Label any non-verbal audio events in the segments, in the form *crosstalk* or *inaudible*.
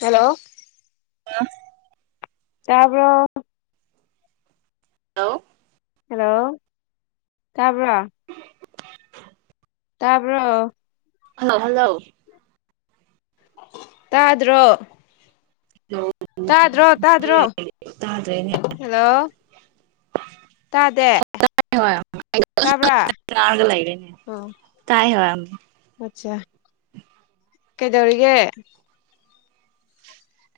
hello ꯑ ꯇꯥꯕ꯭ꯔꯣ hello hello ꯇꯥꯕ꯭ꯔ *unintelligible* ꯇꯥꯕ꯭ꯔꯣ ꯍꯜꯂꯣ ꯍꯜꯂꯣ ꯇꯥꯗ꯭ꯔꯣ ꯇꯥꯗ꯭ꯔꯣ ꯇꯥꯗ꯭ꯔꯣ ꯇꯥꯗ꯭ꯔꯦꯅꯦ ꯍꯜꯂꯣ ꯇꯥꯗꯦ ꯍꯣꯏ ꯇꯥꯕ꯭ꯔꯥ ꯇꯥꯔꯒ ꯂꯩꯔꯦꯅꯦ ꯑꯣ *unintelligible* ꯑꯆꯥ ꯀꯩꯗꯧꯔꯤꯒꯦ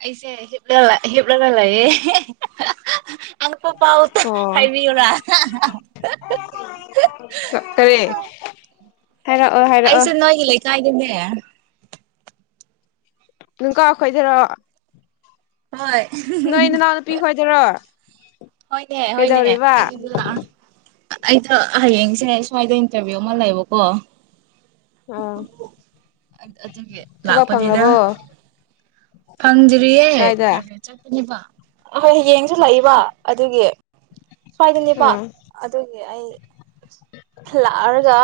ꯑꯩꯁꯦ ꯍꯤꯞꯂ ꯍꯤꯞꯂꯒ ꯂꯩꯌꯦ ꯑꯉꯛꯄ ꯄꯥꯎ ꯑꯣ ꯍꯥꯏꯕꯤꯌꯨꯔꯥ ꯀꯔꯤ ꯍꯥꯏꯔꯛꯑꯣ ꯍꯥꯏꯔꯛꯑꯣ ꯑꯩꯁꯦ ꯅꯣꯏꯒꯤ ꯂꯩꯀꯥꯏꯒꯤꯅꯦ ꯑꯦ ꯅꯨꯡꯀ ꯈꯣꯏꯗꯔꯣ ꯍꯣꯏ ꯅꯣꯏ ꯅꯅꯥꯎ ꯅꯨꯄꯤ ꯈꯣꯏꯗꯔꯣ ꯍꯣꯏꯅꯦ ꯍꯣꯏꯅꯦ ꯀꯩꯗꯧꯔꯤꯕ ꯑꯩꯗꯣ ꯍꯌꯦꯡꯁꯦ ꯁ꯭ꯋꯥꯏꯗ ꯏꯟꯇꯔꯚꯤꯌꯨ ꯑꯃ ꯂꯩꯕꯀꯣ ꯑꯥ ꯑꯗꯨꯒꯤ ꯊꯕꯛ ꯂꯥꯛꯄꯅꯤꯗ ꯐꯪꯔꯕ꯭ꯔꯣ ꯐꯪꯗ꯭ꯔꯤꯌꯦ ꯍꯌꯦꯡꯁꯨ ꯂꯩꯕ ꯑꯗꯨꯒꯤ ꯁ꯭ꯋꯥꯏꯗꯅꯦꯄꯥ ꯑꯥ ꯑꯗꯨꯒꯤ ꯑꯩ ꯂꯥꯛꯑꯒ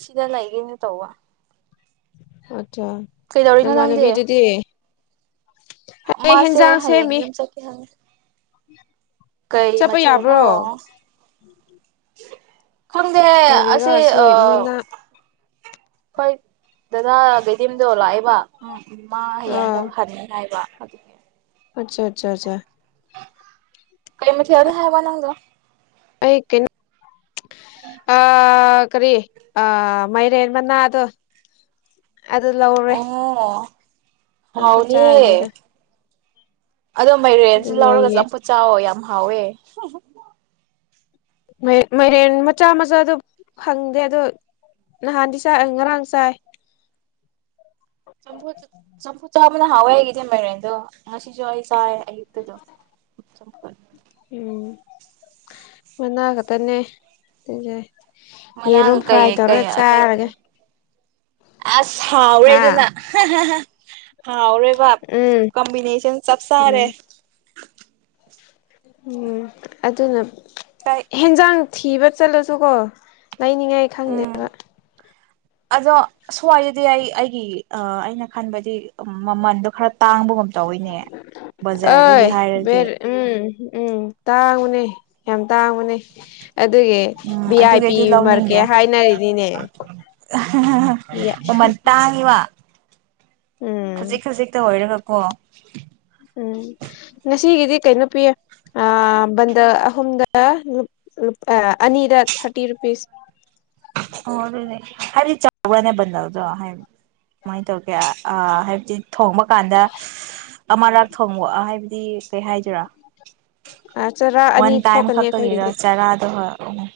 ꯁꯤꯗ ꯂꯩꯒꯦꯅ ꯇꯧꯕ *unintelligible* ꯑꯆꯥ ꯀꯩꯗꯧꯔꯤꯅꯣ ꯅꯪꯗꯤ ꯅꯃꯥꯟꯅꯕꯤꯗꯨꯗꯤ ꯑꯩ ꯃꯥꯁꯦ ꯍꯦꯟꯖꯥꯡ ꯁꯦꯝꯃꯤ ꯍꯥꯏꯌꯦꯡꯖꯦꯝ ꯆꯠꯀꯦ ꯍꯥꯏ ꯀꯩ ꯆꯠꯄ ꯌꯥꯕ꯭ꯔꯣ ꯃꯊꯦꯜꯅꫭ ꯈꯪꯗꯦ ꯀꯔꯤꯔꯣ ꯑꯁꯤꯁꯦ ꯑꯁꯤ ꯑ ꯃꯅꯥ ꯍꯣꯏ ꯗꯗꯥ ꯗꯩꯗꯤꯝꯗꯣ ꯂꯥꯛꯑꯦꯕ ꯎꯝ ꯃꯥ ꯍꯌꯦꯡꯕꯨ ꯑꯥ ꯈꯔꯅꯤ ꯍꯥꯏꯕ ꯑꯗꯨ ꯑꯆꯥꯆꯥꯆꯥ ꯀꯩ ꯃꯊꯦꯜꯅꯤ ꯍꯥꯏꯕ ꯅꯪꯗꫭ ꯑꯩ ꯀꯩꯅꫭ ꯑ ꯀꯔꯤ ꯑ ꯃꯩꯔꯦꯟ ꯃꯅꯥ ꯑ ꯑꯗꯨ ꯂꯧꯔꯦ ꯑꯣ ꯆꯝꯐꯨꯠ ꯍꯥꯎꯅꯤ ꯆꯥꯔꯒꯦ ꯑꯗꯨ ꯑꯗꯣ ꯃꯩꯔꯦꯟꯁꯨ ꯑꯗꯨꯒ ꯂꯧꯔꯒꯁꯨ ꯑꯃꯐꯠ ꯆꯥꯎꯋ ꯌꯥꯝ ꯍꯥꯎꯋꯦ ꯃꯥꯏꯔꯦꯟ ꯃꯆꯥ ꯃꯆꯥ ꯑꯗꯨ ꯐꯪꯗꯦ ꯑꯗ ꯅꯍꯥꯟꯗꯤ ꯆ ꯉꯔꯥꯡ ꯆꯥꯏ ꯆꯝꯐꯨ ꯆꯝꯐꯨ ꯆꯥꯕꯅ ꯍꯥꯎꯋꯦ ꯍꯥꯏꯈꯤꯗꯤ ꯃꯥꯏꯔꯦꯟꯗꯣ ꯉꯁꯤꯁꯨ ꯑꯩ ꯆꯥꯏ ꯑꯩ ꯆ *unintelligible* ꯃꯅꯥꯒꯗꯅꯦ ꯌꯦꯔꯨꯝ ꯃꯅꯥꯒ ꯀꯩ ꯐ꯭ꯔꯥꯏ ꯀꯩ ꯇꯧꯔꯒ ꯆꯥꯔꯒ ꯁꯥꯎꯔꯦꯗꯅ ꯍꯥꯎ ꯑꯣꯔꯦꯕ ꯎꯝ ꯀꯝꯕꯤꯅꯦꯁꯟ ꯆꯞ ꯎꯝ ꯁꯔꯦ ꯎꯝ ꯑꯗꯨꯅ ꯀꯥꯏ ꯍꯦꯟꯖꯥꯡ ꯊꯕ ꯆꯂꯁꯨ ꯀꯣ ꯂꯩꯅꯤꯉꯥꯏ ꯈꯪꯗꯦꯕ ꯎꯝ ꯑꯗꯣ ꯁ꯭ꯋꯥꯏꯗꯗꯤ ꯑꯩ ꯑꯩꯒꯤ ꯑꯩꯅ ꯈꯟꯕꯗꯤ ꯃꯃꯟꯗꯣ ꯈꯔ ꯇꯥꯡꯕꯒꯨꯝ ꯇꯧꯋꯤꯅꯦ ꯕꯖꯥꯔꯗꯒꯤ ꯍꯥꯏꯔꯗꯤ ꯑꯔ ꯎꯝ ꯎꯝ ꯌꯥꯝ ꯇꯥꯡꯕꯅꯦ ꯑꯗꯨꯒꯤ ꯎꯝ ꯚꯤ ꯑꯥꯏ ꯑꯗꯨꯒꯤ ꯄꯤ ꯑꯩꯗꯤ ꯂꯧꯅꯤꯡꯗꯦ ꯃꯥꯔꯀꯦꯠ ꯍꯥꯏꯅꯔꯤꯅꯤꯅꯦꯚ ꯍꯧꯖꯤꯛ ꯍꯧꯖꯤꯛꯛꯇ ꯑꯣꯏꯣꯏꯔ ꯈ ꯀꫭ ꯎꯝ ꯉꯁꯤꯒꯤꯗꯤ ꯀꯩꯅꯣ ꯄꯤꯌꯦ ꯕꯟꯗꯜ ꯑꯍꯨꯝꯗ ꯑꯅꯤꯗ ꯊꯥꯔꯇꯤ ꯔꯨꯄꯤꯁ ꯑꯣ ꯑꯗꯨꯅꯦ ꯍꯥꯏꯕꯗꯤ ꯆꯥꯎꯔꯅꯦ ꯕꯟꯗꯜꯗꯣ ꯍꯥꯏ ꯀꯨꯃꯥꯏꯅ ꯇꯧꯒꯦ ꯍꯥꯏꯕꯗꯤ ꯊꯣꯡꯕ ꯀꯥꯟꯗ ꯑꯃꯔꯛ ꯊꯣꯛꯑꯣ ꯍꯥꯏꯕꯗꯤ ꯀꯩ ꯍꯥꯏꯗꯣꯏꯔꯥ ꯆꯔꯥ ꯑꯅꯤ ꯋꯥꯟ ꯇꯥꯏꯝ ꯊꯣꯛꯀꯅꯤ ꯈꯛꯇꯒꯤꯔ ꯑꯩꯈꯣꯏꯒꯤꯗꯤ ꯆꯥꯔꯥꯗꯣ ꯍꯣꯏ *unintelligible*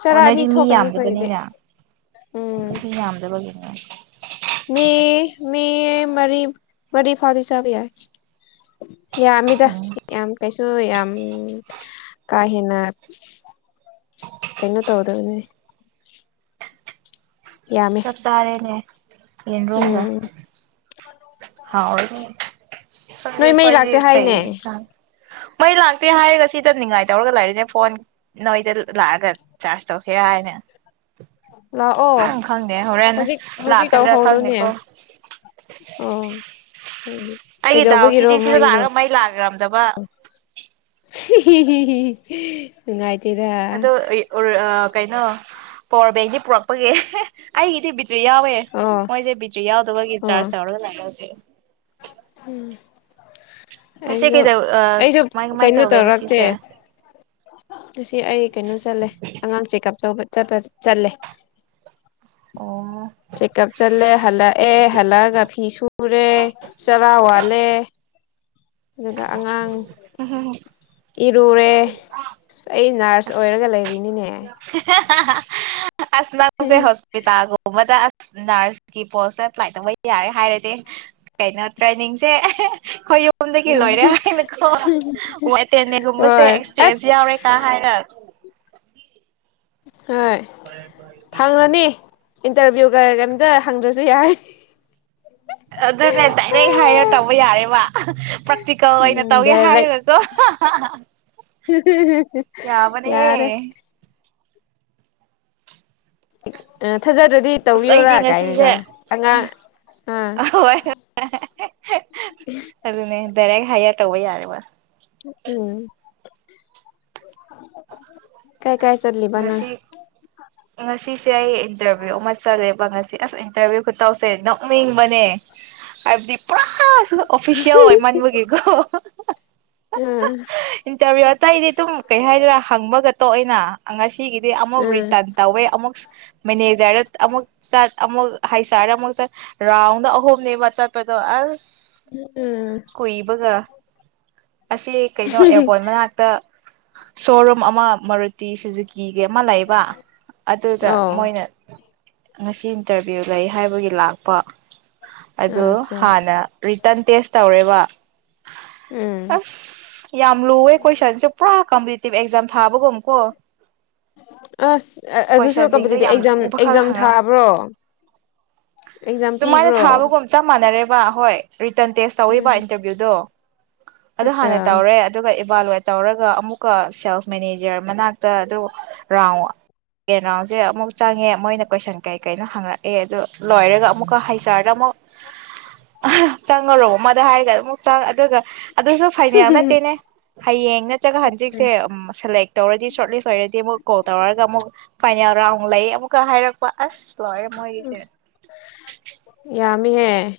ꯆꯔꯥ ꯑꯅꯤ ꯊꯣꯛꯀꯅꯤ ꯑꯩꯈꯣꯏꯒꯤꯗꯤ ꯕꯅꯤꯅ ꯎꯝ ꯃꯤ ꯌꯥꯝꯗꯕꯒꯤꯅꯦ ꯃꯤ ꯃꯤ ꯃꯔꯤ ꯃꯔꯤ ꯐꯥꯗꯦ ꯆꯥꯕ ꯌꯥꯏ ꯌꯥꯃꯤꯗ ꯎꯝ ꯌꯥꯝ ꯀꯩ ꯁꯨ ꯌꯥꯝ ꯀꯥ ꯍꯦꯟꯅ ꯀꯩꯅꯣ ꯇꯧꯗꯕꯅꯦ ꯆꯞ ꯆꯥꯔꯦꯅꯦ ꯎꯝ *unintelligible* *unintelligible* ꯍꯥꯎꯑꯅꯦ ꯈꯪꯗꯦ ꯅꯣꯏ ꯃꯩ ꯑꯩꯈꯣꯏꯗꯤ ꯂꯥꯛꯇꯦ ꯀꯩ ꯍꯥꯏꯅꯦ ꯏꯟꯁꯥꯡ ꯃꯩ ꯂꯥꯛꯇꯦ ꯍꯥꯏꯔꯒ ꯁꯤꯗ ꯅꯤꯡꯉꯥꯏ ꯇꯧꯔꯒ ꯂꯩꯔꯤꯅꯦ ꯐꯣꯟ ꯅꯣꯏꯗ ꯂꯥꯛꯑꯒ ꯆꯥꯔꯖ ꯇꯧꯁꯤꯔꯥ ꯍꯥꯏꯅꯦ ꯂꯥꯛꯑꯣ ꯈꯪꯗꯦ ꯍꯣꯔꯦꯟ ꯍꯧꯖꯤꯛ ꯍꯧꯖꯤꯛ ꯂꯥꯛꯀꯗ꯭ꯔꯥ ꯇꯧꯍꯧꯔꯣꯅꯦ ꯈꯪꯗꯦꯀꯣ ꯑꯣ ꯑꯩ ꯀꯩꯗꯧꯕꯒꯤꯔꯣ ꯗꯥꯎꯁꯤꯗꯤ ꯁꯤꯗ ꯃꯣꯏꯗꯣ ꯂꯥꯛꯑꯒ ꯃꯩ ꯂꯥꯛꯔꯝ ꯗꯕ ꯅꯨꯡꯉꯥꯏ ꯑꯗꯣ ꯀꯩꯅꯣ ꯄꯋꯥꯔ ꯕꯦꯡꯗꯤ ꯄꯨꯔꯛꯄꯒꯤ ꯑꯩꯒꯤꯗꯤ ꯕꯤꯠꯆꯨ ꯌꯥꯎꯋꯦ ꯑꯣ ꯃꯣꯏꯁꯦ ꯕꯤꯆꯨ ꯌꯥꯎꯗꯕꯒꯤ ꯑꯣ ꯆꯥꯔꯖ ꯌꯥꯧꯔꯒ ꯂꯥꯛꯁꯦ ꯎꯝ ꯉꯁꯤ ꯑꯩꯁꯨ ꯀꯩꯗꯧ ꯑꯩꯁꯨ ꯀꯃꯥꯏ ꯀꯃꯥꯏ ꯀꯩꯅꯣ ꯇꯧꯒꯦ ꯇꯧꯔꯛꯇꯦ ꯉꯁꯤꯁꯦ ꯉꯁꯤ ꯑꯩ ꯀꯩꯅꯣ ꯆꯠꯂꯦ ꯑꯉꯥꯡ ꯆꯦꯛꯑꯞ ꯇꯧꯕ ꯆꯄ ꯆꯠꯂꯦ ꯑꯣ ꯆꯦꯛꯀꯞ ꯆꯂꯦ ꯍꯂꯛꯑꯦ ꯍꯂꯛꯑꯒ ꯐꯤ ꯁꯨ ꯎꯔꯦ ꯆꯔꯥ ꯋꯥꯠꯂꯦ ꯑꯗꯨꯒ ꯑꯉꯥꯡ *unintelligible* ꯏꯔꯨꯔꯦ ꯑꯩ ꯅꯔꯁ ꯑꯣꯏꯔꯒ ꯂꯩꯔꯤꯅꯤꯅꯦ *unintelligible* ꯑꯁ ꯅꯪꯁꯦ ꯍꯣꯁꯄꯤꯇꯥꯜ ꯒꯨꯝꯕꯗ ꯅꯔꯁꯀꯤ ꯄꯣꯁꯁꯦ ꯑꯦꯄ꯭ꯂꯥꯏ ꯇꯧꯕ ꯌꯥꯔꯦ ꯍꯥꯏꯔꯗꯤ ꯀꯩꯅꯣ ꯇ꯭ꯔꯦꯅꯤꯡꯁꯦ ꯑꯩꯈꯣꯏ ꯁꯣꯝꯗꯒꯤ ꯂꯣꯏꯔꯦ ꯍꯥꯏꯅꯀꯣ ꯍꯣꯏ ꯑꯁ ꯑꯦꯛꯁꯄꯤꯔꯤꯟꯁ ꯌꯥꯎꯔꯦꯀ ꯍꯥꯏꯔ ꯍꯣꯏ ꯄ꯭ꯔꯥꯏ ꯄ꯭ꯔꯥꯏ ꯐꯪꯉꯅꯤ ꯏꯟꯇꯔꯚꯤꯌꯨꯒ ꯀꯩꯝꯇ ꯍꯪꯗ꯭ꯔꯁꯨ ꯌꯥꯏ ꯑꯗꯨꯅꯦ ꯗꯥꯏꯔ ꯍꯥꯏꯔ ꯇꯧꯕ ꯌꯥꯔꯦꯕ ꯄ꯭ꯔꯥꯛꯇꯤꯀꯦꯜ ꯑꯣꯏꯅ ꯎꯝ ꯇꯧꯒꯦ ꯗꯥꯏꯔꯦꯛ ꯍꯥꯏꯔꯨꯔꯁꯨ ꯌꯥꯕꯅꯦꯍ ꯌꯥꯔꯦ ꯊꯥꯖꯗ꯭ꯔꯗꯤ ꯑꯁ ꯑꯩꯗꯤ ꯇꯧꯕꯤꯌꯔꯥ ꯉꯁꯤꯁꯦ ꯀꯥꯏꯅꯒꯣ ꯑꯉꯥꯡ ꯑꯥ ꯑꯗꯨꯗꯅꯦ ꯕꯔꯒ ꯍꯥꯏꯌꯦ ꯇꯧꯕ ꯌꯥꯔꯦꯕ ꯎꯝ ꯀ ꯉꯁꯤ ꯉꯁꯤ ꯑꯩ ꯏꯟꯇꯔꯚꯤꯌꯨ ꯑꯃ ꯆꯠꯂꯦꯕ ꯉꯁꯤ ꯑꯁ ꯏꯟꯇꯔꯚꯤꯌꯨ ꯈꯨꯇꯧꯁꯦ ꯅꯣꯛꯅꯤꯡꯕꯅꯦ ꯍꯥꯏꯕꯗꯤ ꯄꯨꯔꯥ ꯑꯣꯐꯤꯁꯌꯦꯜ ꯑꯣꯏ ꯃꯟꯕꯨꯒꯤꯀꯣ ꯎꯝ ꯏꯟꯇꯔꯚꯤꯌꯨ ꯑꯇꯩ ꯑꯩꯗꯤ ꯇꯨꯝ ꯀꯩ ꯍꯥꯏꯗꯣꯏꯔꯥ ꯍꯪꯕꯒ ꯇꯣ ꯑꯩꯅ ꯑꯉꯥꯡ ꯁꯤꯒꯤꯗꯤ ꯑꯃꯨꯛ ꯎꯝ ꯔꯤꯇꯟ ꯇꯧꯋꯦ ꯑꯃꯨꯛ ꯃꯦꯅꯦꯖꯔꯗ ꯑꯃꯨꯛ ꯆ ꯑꯃꯨꯛ ꯍꯩꯁꯥꯔꯗ ꯑꯃꯨꯛ ꯆ ꯔꯥꯎꯟꯗ ꯑꯍꯨꯝꯅꯦꯕ ꯆꯠꯄꯗꯣ ꯑꯁ ꯎꯝ ꯀꯨꯏꯕꯒ ꯑꯁꯤ ꯀꯩꯅꯣ ꯑꯦꯌꯥꯔꯄꯣꯟꯠ ꯃꯅꯥꯛꯇ ꯁꯣꯔꯣꯝ ꯑꯃ ꯃ ꯆꯤꯁꯖꯤ ꯀꯤꯒꯦ ꯑꯃ ꯂꯩꯕ ꯑꯗꯨꯗ ꯑꯣ ꯃꯣꯏꯅ ꯉꯁꯤ ꯏꯟꯇꯔꯚꯤꯌꯨ ꯂꯩ ꯍꯥꯏꯕꯒꯤ ꯂꯥꯛꯄ ꯑꯗ ꯑꯠꯆꯥ ꯍꯅ ꯇꯟ ꯇꯦꯁ ꯇꯧꯔꯦꯕ ꯎꯝ ꯑꯁ ꯌꯥꯝ ꯂꯨꯋꯦ ꯀꯣꯏꯁꯟꯁꯦ ꯄꯨꯔꯥ ꯀꯝꯄꯤꯇꯤꯇꯤꯚ ꯑꯦꯛꯖꯥꯝ ꯊꯥꯕꯒꯨꯝ ꯀꯣ ꯑꯁ ꯑꯗꯨꯁꯨ ꯀꯣꯏꯁꯟꯁꯤꯡꯗꯣ ꯀꯄꯗꯤ ꯌꯥꯝ ꯑꯦꯖꯥꯝ ꯂꯨꯕ ꯈꯔ ꯑꯦꯛꯖꯥꯝ ꯍꯪꯉꯛ ꯊꯥꯕ꯭ꯔꯣ ꯑꯦꯛꯖꯥꯝ ꯄꯤꯕ꯭ꯔꯣ ꯋꯥ ꯍꯣꯏ ꯔꯤꯇꯟ ꯇꯦꯁ ꯎꯝ ꯇꯧꯋꯕ ꯏꯟꯇꯔꯚꯤꯌꯨꯗꯣ ꯑꯗꯨ ꯑꯠꯆꯥ ꯍꯥꯟꯅ ꯇꯧꯔꯦ ꯑꯗꯨꯒ ꯕꯥꯜ ꯂꯣꯏ ꯇꯧꯔꯒ ꯑꯃꯨꯛꯀ ꯁꯦꯜꯁ ꯃꯦꯅꯦꯖꯔ ꯃꯅꯥꯛ ꯇ ꯑꯗꯨ ꯔꯥꯎꯟꯦꯟ ꯔꯥꯎꯟꯁꯦ ꯑꯃꯨꯛ ꯆꯪꯉꯦ ꯃꯣꯏꯅ ꯀꯣꯏꯁꯟ ꯀꯩ ꯀꯩꯅꯣ ꯍꯪꯉꯛꯑꯦ ꯑꯗꯨ ꯂꯣꯏꯔꯒ ꯑꯃꯨꯛꯀ ꯍꯩꯖꯥꯔꯗ ꯑꯃꯨꯛ ꯆꯉꯔꯣ ꯑꯃꯗ ꯍꯥꯏꯔꯒ ꯑꯗꯨꯨꯛ ꯆꯥꯡ ꯑꯗꯨꯒ ꯑꯗꯨꯁꯨ ꯐꯥꯏꯅꯦꯜ ꯅꯠꯇꯦꯅꯦ ꯍꯌꯦꯡ ꯅꯠꯇ꯭ꯔꯒ ꯑꯠꯆꯥ ꯍꯟꯖꯤꯛꯁꯦ ꯁꯦꯂꯦꯛ ꯇꯧꯔꯗꯤ ꯀꯣꯜ ꯇꯧꯔꯒ ꯑꯃꯨꯛ *unintelligible* ꯌꯥꯔꯥꯎ ꯂꯩ ꯑꯃꯨꯛꯀ ꯍꯥꯏꯔꯛꯄ ꯑꯁ ꯂꯣꯏꯔꯦ ꯃꯣꯏꯒꯤꯁꯦ ꯃꯤ ꯍꯦ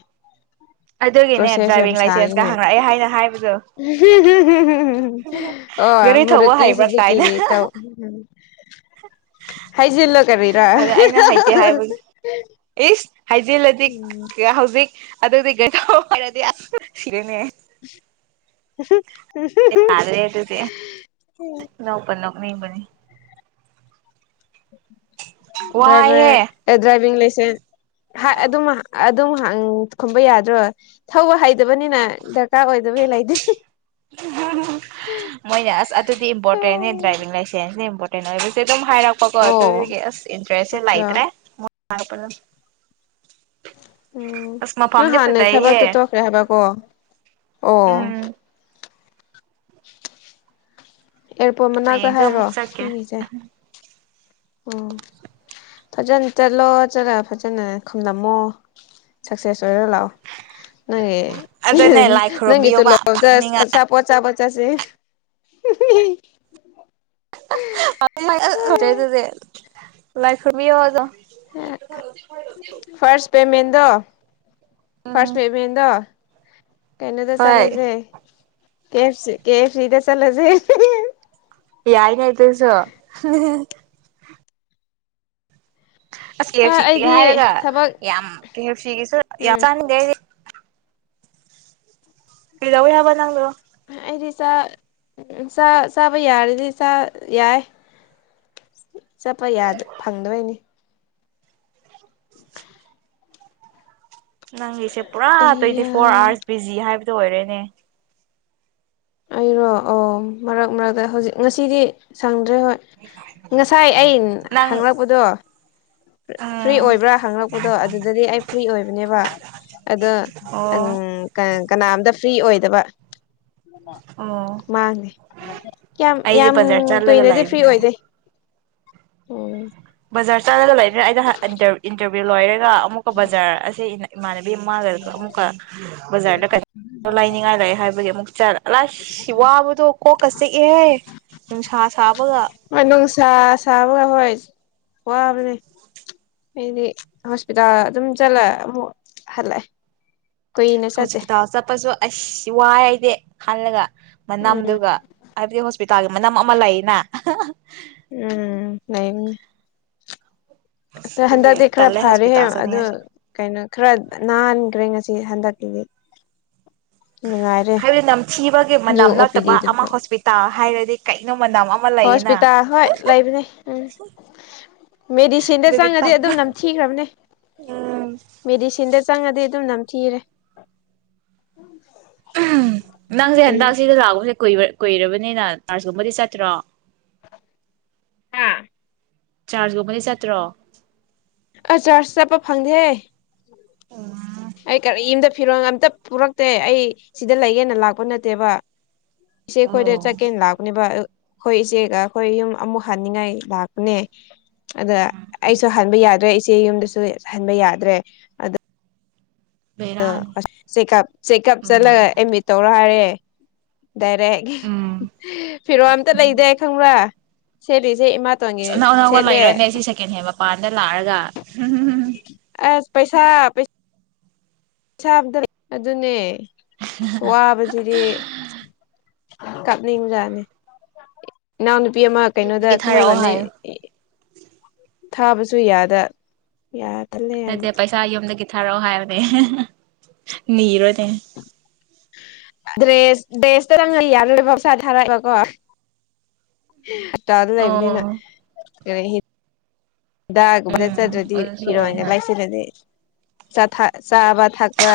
ꯑꯗꯨꯒꯤꯅꯦ ꯄ꯭ꯔꯣꯁꯦꯁ ꯌꯥꯝ ꯗ꯭ꯔꯥꯏꯚꯤꯡ ꯂꯥꯏꯁꯦꯟꯁꯀ ꯁꯥꯡꯉꯤꯅꯦ ꯍꯪꯉꯛꯑꯦ ꯍꯥꯏꯅ ꯍꯥꯏꯕꯗꯣ ꯑꯣ ꯒꯥꯔꯤ ꯊꯧꯕ ꯃꯨꯔꯨꯇꯤ ꯍꯩꯕ꯭ꯔꯥ ꯁꯨꯖꯨꯀꯤ ꯀꯥꯏꯅ ꯇꯧ ꯍꯥꯏꯖꯜꯂ ꯀꯔꯤꯔ ꯑꯗ ꯑꯩꯅ ꯍꯩꯇꯦ ꯍꯥꯏꯕꯒꯤ ꯏꯁ ꯍꯥꯏꯖꯤꯜꯂꯗꯤ ꯍꯧꯖꯤꯛ ꯑꯗꯨꯗꯤ ꯒꯔꯤ ꯊꯧ ꯍꯩꯔꯗꯤ ꯑꯁ ꯁꯤꯔꯦꯅꯦ ꯌꯥꯗ꯭ꯔꯦ *unintelligible* ꯃꯦꯡꯕꯅꯤ ꯋꯥꯏꯍꯦ ꯗ꯭ꯔꯥꯏꯚꯔ ꯗ꯭ꯔꯥꯏꯚꯤꯡ ꯂꯥꯏꯁꯦꯟꯁ ꯑꯗꯨꯝ ꯑꯗꯨꯝ ꯍ ꯈꯨꯝꯕ ꯌꯥꯗ꯭ꯔꯣ ꯊꯧꯕ ꯍꯩꯇꯕꯅꯤꯅ ꯗꯔꯀꯥꯔ ꯑꯣꯏꯗꯕꯩ ꯂꯩꯇꯦ ꯃꯣꯏꯅꯦ ꯑꯁ ꯑꯗꯨꯗꯤ ꯏꯝꯄꯣꯔꯇꯦꯟ ꯗ꯭ꯔꯥꯏꯚꯤꯡ ꯂꯥꯏꯁꯦꯟꯁꯅꯦ ꯏꯝꯄꯣꯔꯇꯦꯟ *unintelligible* ꯑꯗꯨꯝ ꯍꯥꯏꯔꯛꯄꯀꯣ ꯑꯣ ꯑꯗꯨꯒꯤ ꯑꯁ ꯏꯟꯇꯔꯦꯁꯁꯦ ꯑꯠꯆꯥ ꯂꯩꯇ꯭ꯔꯦ *unintelligible* ꯎꯝ ꯑꯁ ꯅꯪ ꯃꯐꯝꯗꯤ ꯍꯥꯟꯅꯩ ꯐꯖꯩꯍꯦ ꯊꯕꯛꯇꯣ ꯇꯣꯛꯈ꯭ꯔꯦ ꯍꯥꯏꯕꯀꯣ ꯑꯣ ꯎꯝ *unintelligible* ꯑꯦꯌꯥꯔꯄꯣꯔꯠ ꯃꯅꯥꯛꯇ ꯍꯌꯦꯡꯁꯨ ꯍꯥꯏꯔꯣ ꯑꯃꯨꯛ ꯆꯠꯀꯦ ꯅꯪꯒꯤꯁꯦ ꯎꯝ ꯐꯖꯅ ꯆꯠꯂꯣ ꯆꯠꯂꯒ ꯐꯖꯅ ꯈꯨꯝꯂꯝꯃꯣ ꯁꯛꯁꯦꯁ ꯂꯩꯔꯣ ꯂꯥꯛꯑꯣ ꯅꯪꯒꯤ ꯑꯗꯨꯅꯦ ꯂꯥꯏ ꯅꯪ ꯈꯨꯔꯨꯝꯕꯤꯌꯣꯕ ꯇꯣꯂꯣꯞꯗ ꯐꯪꯅꯤꯡꯉꯥꯏ ꯑꯆꯥꯄꯣꯠ ꯆꯥꯕ ꯆꯠꯁꯦ ꯂꯣꯏꯔꯦ ꯑꯗꯨꯗꯤ ꯂꯥꯏ ꯈꯨꯔꯨꯝꯕꯤꯌꯣ ꯑꯗꯣ *unintelligible* ꯗꯣ ꯎꯝ ꯐꯔꯁ ꯄꯦꯃꯦꯟꯗꯣ ꯀꯩꯅꯣꯗ ꯍꯣꯏ ꯆꯠꯂꯁꯦ ꯀꯦꯞꯁꯤ ꯀꯦ ꯐ ꯁꯤ ꯗ ꯆꯠꯂꯁꯤ ꯌꯥꯏꯅꯦ ꯑꯗꯨꯁꯨ ꯑ ꯀꯦ ꯍꯥ ꯑꯦꯐ ꯁꯤꯒꯤ ꯑꯩꯗꯤ ꯍꯥꯏꯔꯒ ꯊꯕꯛ ꯌꯥꯝ ꯀꯦ ꯑꯦꯐ ꯁꯤꯒꯤꯁꯨ ꯌꯥꯝ ꯎꯝ ꯆꯥꯅꯤꯡꯗꯦ ꯑꯩꯗꯤ ꯏꯟꯂꯧꯏ ꯍꯥꯏꯕ ꯅꯪꯗꯨ ꯑꯩꯗꯤ ꯆ ꯆꯥꯕ ꯌꯥꯔꯗꯤ ꯆ ꯌꯥꯏ ꯆꯠꯄ ꯐꯪꯗꯣꯏꯅꯤ ꯅꯪꯒꯤꯁꯦ ꯄꯨꯔꯥ ꯇ꯭ꯋꯦꯟꯇꯤ ꯑꯩꯌꯥ ꯐꯣꯔ ꯑꯋꯥꯔꯁ ꯕꯤꯖꯤ ꯍꯥꯏꯕ ꯑꯣꯏꯔꯦꯅꯦ ꯑꯩꯔꯣ ꯑꯣ ꯃꯔꯛ ꯃꯔꯛꯇ ꯍꯧꯖꯤꯛ ꯉꯁꯤꯗꯤ ꯁ ꯑꯗꯨ ꯍꯣꯏ ꯉꯁꯥꯏ ꯑꯩ ꯅꯪ ꯍꯪꯪꯂꯛꯄꯗꯣ ꯐ꯭ꯔꯤ ꯎꯝ ꯑꯣꯏꯕ꯭ꯔꯥ ꯍꯪꯂꯛꯄꯗꯣ ꯑꯗꯨꯗꯗꯤ ꯑꯩ ꯐ꯭ꯔꯤ ꯑꯣꯏꯕꯅꯦꯕ ꯑꯗꯣ ꯎ ꯑꯣ ꯀꯅꯥꯝꯇ ꯐ꯭ꯔꯤ ꯑꯣꯏꯗꯕ ꯑꯣ ꯃꯥꯡꯅꯦꯦ ꯀꯌꯥꯝ ꯑꯩꯗꯤ ꯌꯥꯝ ꯕꯖꯥꯔ ꯆꯠꯂꯒ ꯀꯨꯏꯅꯗꯤ ꯐ꯭ꯔꯤ ꯂꯩꯕꯅꯦ ꯑꯣꯏꯗꯩ ꯎꯝ ꯕꯖꯔ ꯆꯥꯔ ꯂꯩꯔꯅ ꯑꯩꯩꯅ ꯏꯟꯇꯔꯚꯤꯌꯨ ꯂꯣꯏꯔꯦ ꯑꯃꯨꯛꯀ ꯕꯖꯥꯔ ꯑꯁꯤ ꯃꯥꯅꯦ ꯗꯦ ꯃꯥꯒꯒ ꯑꯃꯨꯛꯀ ꯕꯖꯥꯔꯗ ꯂꯥꯏꯅꯤꯡꯉꯥꯏ ꯂꯩꯥꯏꯑꯦ ꯍꯥꯏꯕꯒꯤ ꯑꯃꯨꯛ ꯆꯠꯂꯦ ꯑꯂꯥꯏ ꯁꯤ ꯋꯥꯕꯗꯣ ꯀꯣꯛꯀ ꯆꯤꯛꯑꯦ ꯅꯨꯡꯁꯥ ꯁꯥꯕꯒ ꯍꯣꯏ ꯅꯣꯡ ꯆꯥ ꯆꯥ ꯍ ꯋꯥꯕꯅꯦ ꯑꯩꯗꯤ ꯍꯣꯁꯄꯤꯇꯥꯜ ꯑꯗꯨꯝ ꯆꯠꯂ ꯑꯃꯨꯛ ꯍꯜꯂꯛꯑꯦ ꯀꯨꯏꯅ ꯆꯠꯇꯦ ꯍꯣꯁꯄꯤꯇꯥꯜ ꯆꯠꯄꯁꯨ ꯑꯁ ꯋꯥꯏ ꯍꯥꯏꯗꯤꯦ ꯈꯜꯂꯒ ꯎꯝ ꯃꯅꯝꯗꯨꯒ ꯑꯁꯄꯤꯇꯥꯒꯤ ꯃꯅꯝ ꯑꯃ ꯂꯩꯅ ꯎꯝ ꯂꯩ ꯑ ꯑꯗꯨꯒꯤ ꯍꯟꯗꯛꯇꯤ ꯈꯔ ꯇꯜꯂꯦ ꯐꯔꯦꯦ ꯍꯣꯁꯄꯤꯇꯥꯜ ꯑꯗꯨ ꯆꯠꯅꯤꯡꯉꯥꯏꯁꯨ ꯀꯩꯅꯣ ꯈꯔ ꯅꯥꯍꯟꯈ꯭ꯔꯦ ꯉꯁꯤ ꯍꯟꯗꯛ ꯂꯩ ꯍꯥꯏꯕꯗꯤ ꯅꯝꯊꯤꯕꯒꯤ ꯅ꯭ꯌꯨ ꯃꯅꯝ ꯑꯣ ꯄꯤ ꯅꯠꯇꯕ ꯗꯤꯗꯨ ꯑꯃ ꯍꯣꯁꯄꯤꯇꯥꯜ ꯍꯥꯏꯔꯗꯤ ꯀꯩꯅꯣ ꯃꯅꯝ ꯑꯃ ꯂꯩꯌꯦꯅ ꯍꯣꯁꯄꯤꯇꯥꯜ ꯍꯣꯏ ꯂꯩꯕꯅꯦ ꯎꯝ ꯃꯦꯗꯤꯁꯤꯟꯗ ꯑꯗꯨꯒꯤ ꯆꯪꯉꯗꯤ ꯇꯟꯕ ꯑꯗꯨꯝ ꯅꯝꯊꯤꯈ꯭ꯔꯕꯅꯦ ꯎꯝ ꯃꯦꯗꯤꯁꯤꯟꯗ ꯆꯪꯉꯗꯤ ꯑꯗꯨꯝ ꯅꯝꯊꯤꯔꯦ ꯎꯝ ꯅꯪꯁꯦ ꯍꯦꯟꯗ ꯑꯩ ꯑꯁꯤ ꯁꯤ ꯂꯥꯛꯒ ꯀꯨ ꯀꯨꯏꯔꯕꯅꯤꯅ ꯆꯥꯔꯖꯀꯨꯝꯕꯗꯤ ꯆꯠꯇ꯭ꯔꯣ ꯍꯥꯥ ꯆꯥꯔꯖꯀꯨꯝꯕꯗꯤ ꯆꯠꯇ꯭ꯔꯣ ꯑ ꯆꯥꯔꯆ ꯆꯠꯄ ꯐꯪꯗꯦ ꯑꯩ ꯀꯔꯤꯝꯇ ꯐꯤꯔꯣꯟꯒ ꯑꯝꯇ ꯄꯨꯔꯛꯇꯦ ꯑꯩ ꯁꯤꯗ ꯂꯩꯒꯦꯅ ꯂꯥꯛꯄ ꯅꯠꯇꯦꯕ ꯏꯦ ꯑꯩꯈꯣꯏꯗ ꯑꯣ ꯆꯠꯀꯦꯅ ꯂꯥꯛꯀꯅꯦꯕ ꯑꯩꯈꯣꯏ ꯏꯆꯦꯒ ꯑꯩꯈꯣꯏ ꯌꯨꯝ ꯑꯃꯨꯛ ꯍꯟꯅꯤꯡꯉꯥꯏ ꯂꯥꯛꯄꯅꯦ ꯑꯗ ꯑꯩꯁꯨ ꯍꯟꯕ ꯌꯥꯗ꯭ꯔꯦ ꯏꯆꯦ ꯌꯨꯝꯗꯁꯨ ꯍꯟꯕ ꯌꯥꯗ꯭ꯔꯦ ꯑꯗ ꯕꯦꯔꯥꯅꯤ ꯑ ꯆꯦꯀꯞ ꯆꯦꯛꯀꯞ ꯎꯝ ꯆꯠꯂꯒ ꯑꯦꯃꯤꯠ ꯇꯧꯔ ꯍꯥꯏꯔꯦ *inaudible* ꯗꯥꯏꯔꯦꯛ ꯎꯝ ꯐꯤꯔꯣ ꯑꯝꯇ ꯂꯩꯗꯦ ꯈꯪꯕ꯭ꯔꯥ ꯁꯔꯤ ꯑꯅꯧ ꯑꯅꯧꯕ ꯂꯩꯔꯣꯅꯦ ꯁꯤ ꯁꯦꯀꯦꯟ ꯍꯦꯟ ꯗꯥ ꯂꯛꯑꯔꯒꯥ ꯑꯁ ꯄꯩꯁꯥ ꯄꯩꯁ ꯁꯥꯕꯗ ꯑꯗꯨꯅꯦ ꯋꯥꯕꯁꯤꯗꯤ ꯀꯞꯅꯤꯡꯕꯥꯖꯅꯦ ꯏꯅꯥꯎ ꯏꯕꯦꯝꯃꯥ ꯀꯩꯅꯣꯗ ꯌꯨꯝꯗꯒꯤ ꯊꯥꯔꯛꯑꯣ ꯊꯥꯡꯃꯩꯕꯟꯗ ꯍꯥꯏꯌꯣ ꯊꯥꯕꯁꯨ ꯌꯥꯗ ꯌꯥ ꯇꯜꯂꯦ ꯌꯥꯝ ꯅꯠꯇ ꯄꯩꯁꯥ ꯑꯣꯗ ꯊꯥꯔꯛꯑꯣ ꯍꯥꯏꯕꯅꯦ ꯅꯤꯔꯣꯅꯦ ꯗ꯭ꯔꯦꯁ ꯗ꯭ꯔꯦꯁꯇ ꯅꯪ ꯌꯥꯔꯕꯁ ꯊꯔꯑꯒꯀꯣ *inaudible* ꯗ ꯂꯩꯕꯅꯤꯅ ꯑꯣ *inaudible* ꯗꯥꯒꯨꯝꯕꯗ ꯎꯝ ꯆꯗ꯭ꯔꯗꯤ ꯑꯗꯨꯁꯨ ꯑꯣꯏ ꯐꯤꯔꯣꯟꯒ ꯍꯣꯏ ꯂꯥꯏꯁꯤꯗꯗꯤ ꯆꯥꯕ ꯊꯛꯄ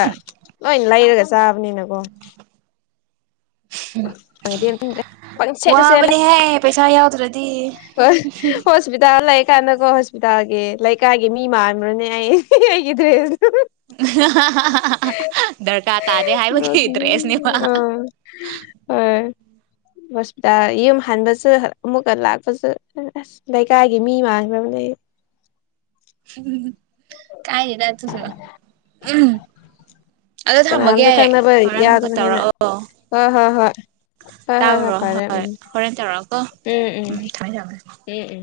ꯂꯣꯏ ꯂꯩꯔꯒ ꯆꯥꯕꯅꯤꯅꯀꯣ *unintelligible* ꯋꯥꯕꯅꯦꯍꯦ ꯄꯩꯁꯥ ꯌꯥꯎꯗ꯭ꯔꯗꯤ ꯀꯥꯟꯗꯀꯣ ꯍꯣꯁꯄꯤꯇꯥꯜꯒꯤ ꯂꯩꯀꯥꯏꯒꯤ ꯃꯤ ꯃꯥꯟꯕ꯭ꯔꯅꯦ ꯑꯩ ꯑꯩꯒꯤ *unintelligible* *unintelligible* ꯗꯔꯀꯥꯔ *unintelligible* ꯇꯥꯗꯦ ꯍꯥꯏꯕꯒꯤ ꯗ꯭ꯔꯦꯁꯅꯦꯕ *unintelligible* ꯑꯥ ꯍꫭꯏ ꯍꯁꯄꯤꯇꯜ ꯌꯨꯝ ꯍꯟꯕꯁꯨ ꯑꯃꯨꯛꯀ ꯂꯥꯛꯄꯁꯨ ꯑꯁ ꯂꯩꯀꯥꯏꯒꯤ ꯃꯤ ꯃꯥꯡꯈ꯭ꯔꯕꯅꯦ ꯑꯩ *unintelligible* ꯀꯥꯏꯅꯤꯗ ꯑꯗꯨꯁꯨ ꯎꯝ ꯑꯗꯣ ꯊꯝꯃꯒꯦ ꯀꯅꯥꯝꯇ ꯌꯥ ꯈꯪꯅꯕ ꯍꯣꯔꯦꯟ ꯑꯃꯨꯛꯀ ꯌꯥꯗꯕꯅꯤꯅ ꯇꯧꯔꯛꯑꯣ ꯍꯣꯏ ꯍꯣꯏ ꯍꯣꯏ ꯍꯣꯏ ꯍꯣꯏ ꯇꯥꯕꯨꯔꯣ ꯐꯔꯦ ꯍꯣꯏ ꯎꯝ ꯍꯣꯔꯦꯟ ꯇꯧꯔꯛꯑꯣ ꯀꯣ ꯎꯝ ꯊꯝꯃꯦ ꯊꯝꯃꯦ ꯎꯝ